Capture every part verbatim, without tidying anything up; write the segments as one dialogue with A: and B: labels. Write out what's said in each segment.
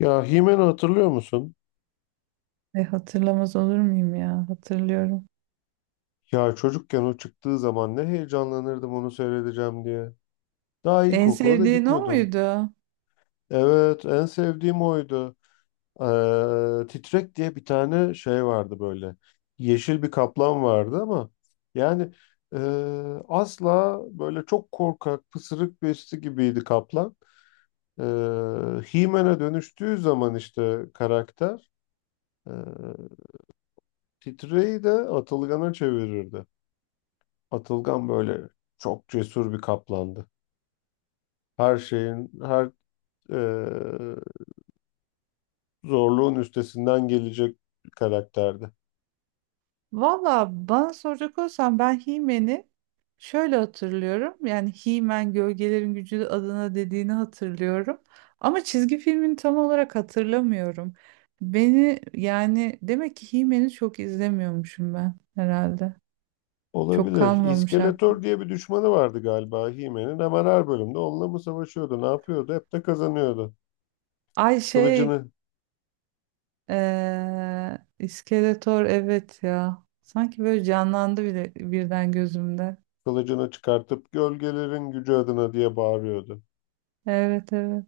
A: Ya He-Man'ı hatırlıyor musun?
B: E, hatırlamaz olur muyum ya? Hatırlıyorum.
A: Ya çocukken o çıktığı zaman ne heyecanlanırdım onu seyredeceğim diye. Daha
B: En
A: ilkokula da
B: sevdiğin o
A: gitmiyordum.
B: muydu?
A: Evet, en sevdiğim oydu. Ee, Titrek diye bir tane şey vardı böyle. Yeşil bir kaplan vardı ama yani e, asla böyle çok korkak, pısırık birisi gibiydi kaplan. Ee, He-Man'e dönüştüğü zaman işte karakter e, Titreyi de Atılgan'a çevirirdi. Atılgan böyle çok cesur bir kaplandı. Her şeyin, her e, zorluğun üstesinden gelecek bir karakterdi.
B: Valla bana soracak olsan ben He-Man'i şöyle hatırlıyorum. Yani He-Man Gölgelerin Gücü adına dediğini hatırlıyorum. Ama çizgi filmini tam olarak hatırlamıyorum. Beni yani demek ki He-Man'i çok izlemiyormuşum ben herhalde. Çok
A: Olabilir.
B: kalmamış
A: İskeletor
B: aklım.
A: diye bir düşmanı vardı galiba He-Man'in. Hemen her bölümde onunla mı savaşıyordu, ne yapıyordu? Hep de kazanıyordu.
B: Ay şey
A: Kılıcını,
B: eee İskeletor, evet ya. Sanki böyle canlandı bile birden gözümde.
A: kılıcını çıkartıp gölgelerin gücü adına diye bağırıyordu.
B: Evet, evet.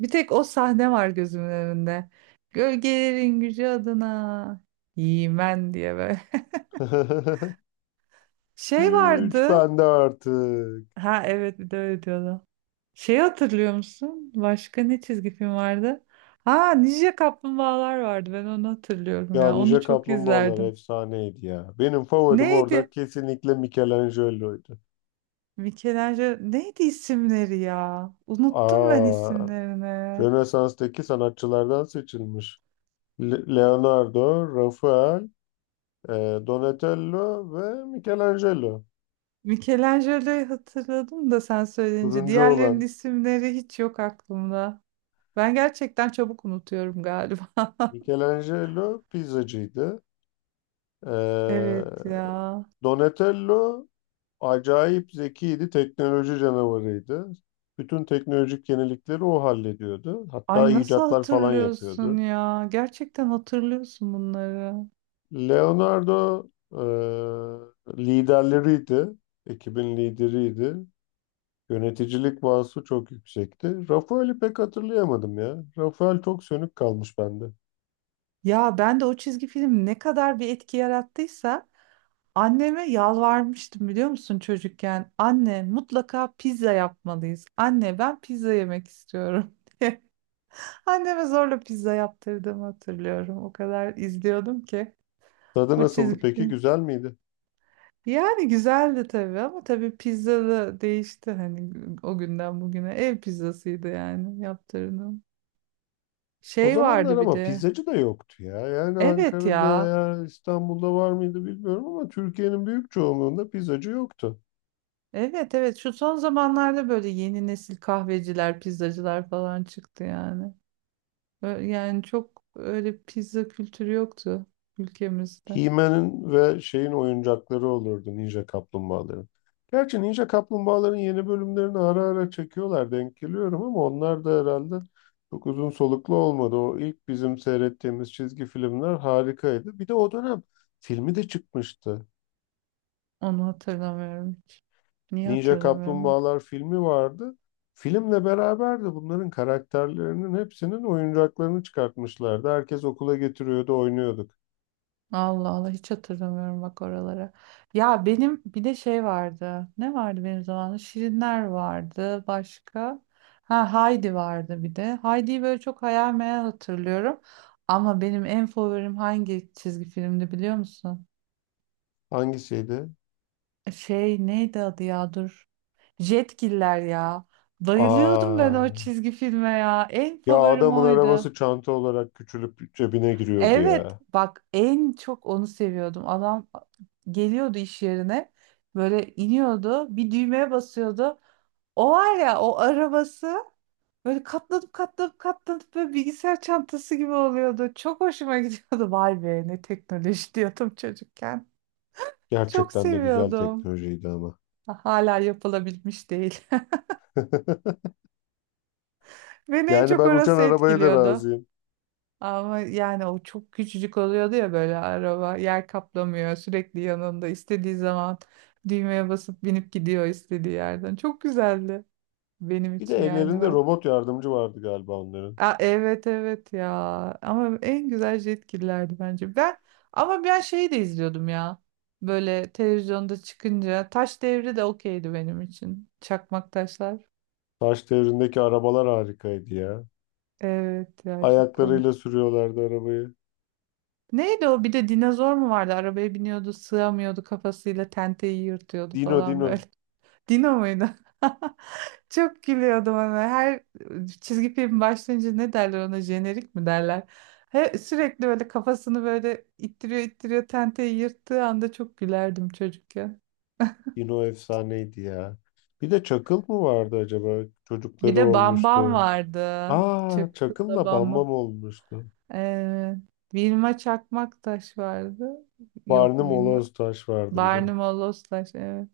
B: Bir tek o sahne var gözümün önünde. Gölgelerin gücü adına. Yemen diye böyle. Şey
A: Güç
B: vardı.
A: bende artık.
B: Ha evet, bir de öyle diyordu. Şeyi hatırlıyor musun? Başka ne çizgi film vardı? Ha, Ninja Kaplumbağalar vardı. Ben onu hatırlıyorum
A: Ya
B: ya. Onu
A: Ninja
B: çok
A: Kaplumbağalar
B: izlerdim.
A: efsaneydi ya. Benim favorim orada
B: Neydi?
A: kesinlikle Michelangelo'ydu.
B: Michelangelo neydi isimleri ya? Unuttum ben
A: Aa,
B: isimlerini.
A: Rönesans'taki sanatçılardan seçilmiş. Le- Leonardo, Rafael, e, Donatello ve Michelangelo.
B: Michelangelo'yu hatırladım da sen söyleyince.
A: Turuncu
B: Diğerlerinin
A: olan
B: isimleri hiç yok aklımda. Ben gerçekten çabuk unutuyorum galiba.
A: Michelangelo pizzacıydı. E,
B: Evet ya.
A: Donatello acayip zekiydi, teknoloji canavarıydı. Bütün teknolojik yenilikleri o hallediyordu. Hatta
B: Ay nasıl
A: icatlar falan
B: hatırlıyorsun
A: yapıyordu.
B: ya? Gerçekten hatırlıyorsun bunları.
A: Leonardo e, liderleriydi. Ekibin lideriydi. Yöneticilik vasfı çok yüksekti. Rafael'i pek hatırlayamadım ya. Rafael çok sönük kalmış bende.
B: Ya ben de o çizgi film ne kadar bir etki yarattıysa anneme yalvarmıştım biliyor musun çocukken? Anne mutlaka pizza yapmalıyız. Anne ben pizza yemek istiyorum. Anneme zorla pizza yaptırdığımı hatırlıyorum. O kadar izliyordum ki
A: Tadı
B: bu
A: nasıldı
B: çizgi
A: peki?
B: film.
A: Güzel miydi?
B: Yani güzeldi tabii, ama tabii pizza da değişti hani, o günden bugüne ev pizzasıydı yani yaptırdığım.
A: O
B: Şey
A: zamanlar
B: vardı bir
A: ama
B: de.
A: pizzacı da yoktu ya. Yani
B: Evet
A: Ankara'da
B: ya.
A: veya İstanbul'da var mıydı bilmiyorum ama Türkiye'nin büyük çoğunluğunda pizzacı yoktu.
B: Evet, evet, şu son zamanlarda böyle yeni nesil kahveciler, pizzacılar falan çıktı yani. Ö- Yani çok öyle pizza kültürü yoktu ülkemizde.
A: He-Man'in ve şeyin oyuncakları olurdu Ninja Kaplumbağaların. Gerçi Ninja Kaplumbağaların yeni bölümlerini ara ara çekiyorlar denk geliyorum ama onlar da herhalde çok uzun soluklu olmadı. O ilk bizim seyrettiğimiz çizgi filmler harikaydı. Bir de o dönem filmi de çıkmıştı.
B: Onu hatırlamıyorum hiç. Niye
A: Ninja
B: hatırlamıyorum?
A: Kaplumbağalar filmi vardı. Filmle beraber de bunların karakterlerinin hepsinin oyuncaklarını çıkartmışlardı. Herkes okula getiriyordu, oynuyorduk.
B: Allah Allah, hiç hatırlamıyorum bak oralara. Ya benim bir de şey vardı. Ne vardı benim zamanımda? Şirinler vardı başka. Ha, Haydi vardı bir de. Haydi'yi böyle çok hayal meyal hatırlıyorum. Ama benim en favorim hangi çizgi filmdi biliyor musun?
A: Hangisiydi?
B: E, Şey neydi adı ya, dur. Jetgiller ya. Bayılıyordum ben
A: Aa.
B: o çizgi filme ya. En
A: Ya
B: favorim
A: adamın
B: oydu.
A: arabası çanta olarak küçülüp cebine giriyordu
B: Evet
A: ya.
B: bak, en çok onu seviyordum. Adam geliyordu iş yerine, böyle iniyordu, bir düğmeye basıyordu. O var ya, o arabası böyle katlanıp katlanıp katlanıp böyle bilgisayar çantası gibi oluyordu. Çok hoşuma gidiyordu. Vay be, ne teknoloji diyordum çocukken. Çok
A: Gerçekten de güzel
B: seviyordum.
A: teknolojiydi ama.
B: Hala yapılabilmiş değil. Beni en
A: Yani
B: çok
A: ben uçan
B: orası
A: arabaya da
B: etkiliyordu.
A: razıyım.
B: Ama yani o çok küçücük oluyordu ya, böyle araba yer kaplamıyor, sürekli yanında istediği zaman düğmeye basıp binip gidiyor istediği yerden. Çok güzeldi benim
A: Bir de
B: için yani
A: ellerinde
B: ben.
A: robot yardımcı vardı galiba onların.
B: Aa, evet evet ya, ama en güzel Jetgiller'di bence. Ben ama ben şeyi de izliyordum ya, böyle televizyonda çıkınca Taş Devri de okeydi benim için. Çakmak Taşlar.
A: Taş devrindeki arabalar harikaydı ya.
B: Evet ya, çok
A: Ayaklarıyla
B: komik.
A: sürüyorlardı arabayı.
B: Neydi o? Bir de dinozor mu vardı? Arabaya biniyordu, sığamıyordu, kafasıyla tenteyi yırtıyordu
A: Dino
B: falan böyle.
A: Dino.
B: Dino muydu? Çok gülüyordum ona. Her çizgi film başlayınca ne derler ona? Jenerik mi derler? He, sürekli böyle kafasını böyle ittiriyor ittiriyor, tenteyi yırttığı anda çok gülerdim çocukken.
A: Dino efsaneydi ya. Bir de Çakıl mı vardı acaba?
B: Bir
A: Çocukları
B: de Bambam
A: olmuştu.
B: vardı.
A: Aa
B: Çıkkıla
A: Çakıl'la
B: Bambam.
A: Bambam olmuştu.
B: Ee, Vilma Çakmaktaş vardı. Yok
A: Barnum
B: Vilma,
A: Oloz Taş vardı bir de.
B: Barnum o Lost Taş, evet.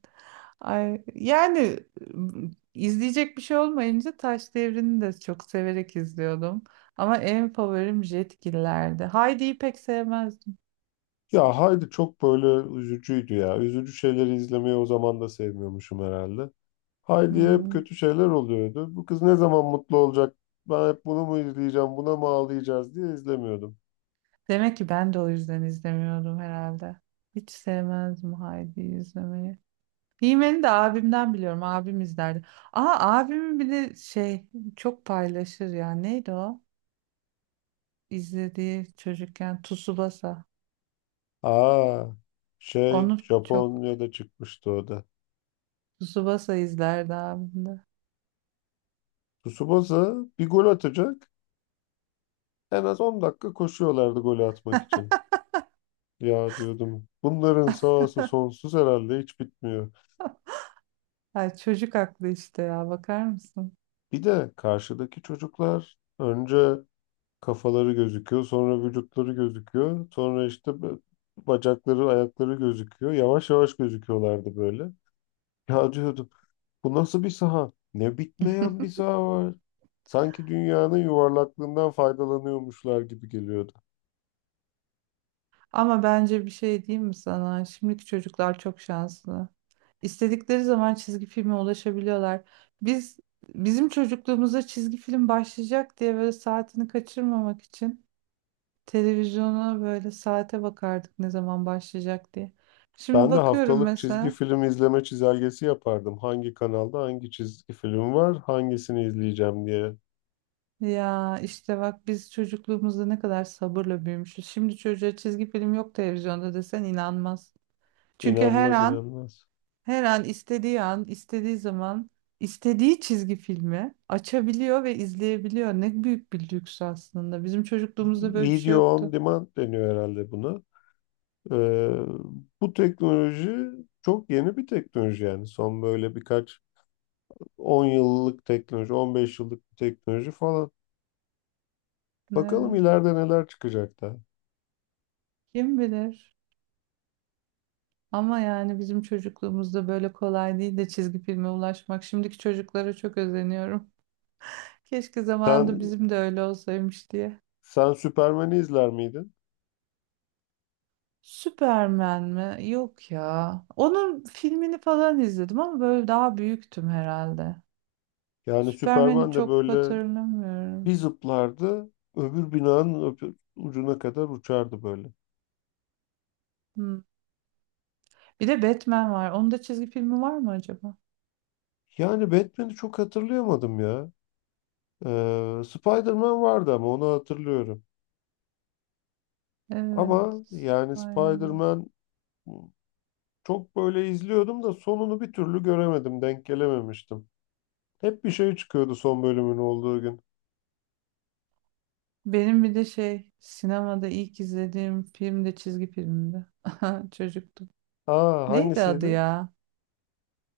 B: Ay, yani m, izleyecek bir şey olmayınca Taş Devri'ni de çok severek izliyordum. Ama en favorim Jetgiller'di. Heidi'yi pek sevmezdim.
A: Ya Haydi çok böyle üzücüydü ya. Üzücü şeyleri izlemeyi o zaman da sevmiyormuşum herhalde. Haydi'ye hep
B: Hmm.
A: kötü şeyler oluyordu. Bu kız ne zaman mutlu olacak? Ben hep bunu mu izleyeceğim, buna mı ağlayacağız diye izlemiyordum.
B: Demek ki ben de o yüzden izlemiyordum herhalde. Hiç sevmezdim Heidi'yi izlemeyi. He de abimden biliyorum. Abim izlerdi. Aa, abimin bir de şey çok paylaşır ya. Neydi o? İzlediği çocukken Tsubasa.
A: Aa, şey
B: Onu çok
A: Japonya'da çıkmıştı o da.
B: Tsubasa izlerdi abimde.
A: Tsubasa bir gol atacak. En az on dakika koşuyorlardı golü atmak için. Ya diyordum bunların sahası sonsuz herhalde hiç bitmiyor.
B: Ay çocuk aklı işte ya, bakar mısın?
A: Bir de karşıdaki çocuklar önce kafaları gözüküyor, sonra vücutları gözüküyor, sonra işte bö- bacakları, ayakları gözüküyor. Yavaş yavaş gözüküyorlardı böyle. Ya diyordum, bu nasıl bir saha? Ne bitmeyen bir saha var. Sanki dünyanın yuvarlaklığından faydalanıyormuşlar gibi geliyordu.
B: Ama bence bir şey diyeyim mi sana? Şimdiki çocuklar çok şanslı. İstedikleri zaman çizgi filme ulaşabiliyorlar. Biz bizim çocukluğumuzda çizgi film başlayacak diye böyle saatini kaçırmamak için televizyona böyle saate bakardık ne zaman başlayacak diye. Şimdi
A: Ben de
B: bakıyorum
A: haftalık çizgi
B: mesela.
A: film izleme çizelgesi yapardım. Hangi kanalda hangi çizgi film var, hangisini izleyeceğim diye.
B: Ya işte bak, biz çocukluğumuzda ne kadar sabırla büyümüşüz. Şimdi çocuğa çizgi film yok televizyonda desen inanmaz. Çünkü her
A: İnanmaz
B: an,
A: inanmaz.
B: her an istediği an, istediği zaman, istediği çizgi filmi açabiliyor ve izleyebiliyor. Ne büyük bir lüks aslında. Bizim çocukluğumuzda böyle bir şey
A: Video on
B: yoktu.
A: demand deniyor herhalde buna. Ee, bu teknoloji çok yeni bir teknoloji yani. Son böyle birkaç on yıllık teknoloji, on beş yıllık bir teknoloji falan. Bakalım
B: Evet,
A: ileride neler çıkacak da.
B: kim bilir? Ama yani bizim çocukluğumuzda böyle kolay değil de çizgi filme ulaşmak. Şimdiki çocuklara çok özeniyorum. Keşke zamanında
A: Sen
B: bizim de öyle olsaymış diye.
A: sen Süpermen'i izler miydin?
B: Superman mi? Yok ya. Onun filmini falan izledim ama böyle daha büyüktüm herhalde.
A: Yani
B: Superman'i
A: Süperman de
B: çok
A: böyle
B: hatırlamıyorum.
A: bir zıplardı, öbür binanın öbür ucuna kadar uçardı böyle.
B: Hmm. Bir de Batman var. Onun da çizgi filmi var mı acaba?
A: Yani Batman'i çok hatırlayamadım ya. Ee, Spider-Man vardı ama onu hatırlıyorum.
B: Evet.
A: Ama yani
B: Aynen.
A: Spider-Man çok böyle izliyordum da sonunu bir türlü göremedim, denk gelememiştim. Hep bir şey çıkıyordu son bölümün olduğu gün.
B: Benim bir de şey sinemada ilk izlediğim film de çizgi filmdi. Çocuktum.
A: Aa
B: Neydi adı
A: hangisiydi?
B: ya?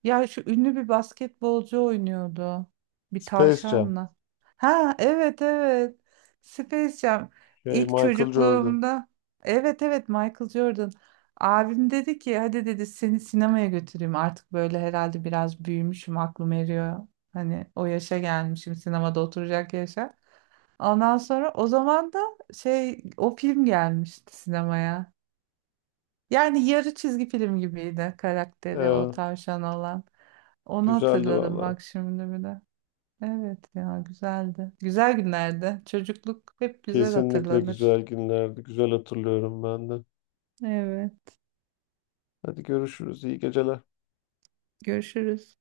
B: Ya şu ünlü bir basketbolcu oynuyordu. Bir
A: Space Jam.
B: tavşanla. Ha evet, evet. Space Jam.
A: Şey
B: İlk
A: Michael Jordan.
B: çocukluğumda. Evet evet, Michael Jordan. Abim dedi ki hadi dedi, seni sinemaya götüreyim. Artık böyle herhalde biraz büyümüşüm, aklım eriyor. Hani o yaşa gelmişim, sinemada oturacak yaşa. Ondan sonra o zaman da şey, o film gelmişti sinemaya. Yani yarı çizgi film gibiydi, karakteri o
A: Ee,
B: tavşan olan. Onu
A: güzeldi
B: hatırladım
A: valla.
B: bak şimdi bir de. Evet ya, güzeldi. Güzel günlerdi. Çocukluk hep güzel
A: Kesinlikle
B: hatırlanır.
A: güzel günlerdi. Güzel hatırlıyorum ben de.
B: Evet.
A: Hadi görüşürüz. İyi geceler.
B: Görüşürüz.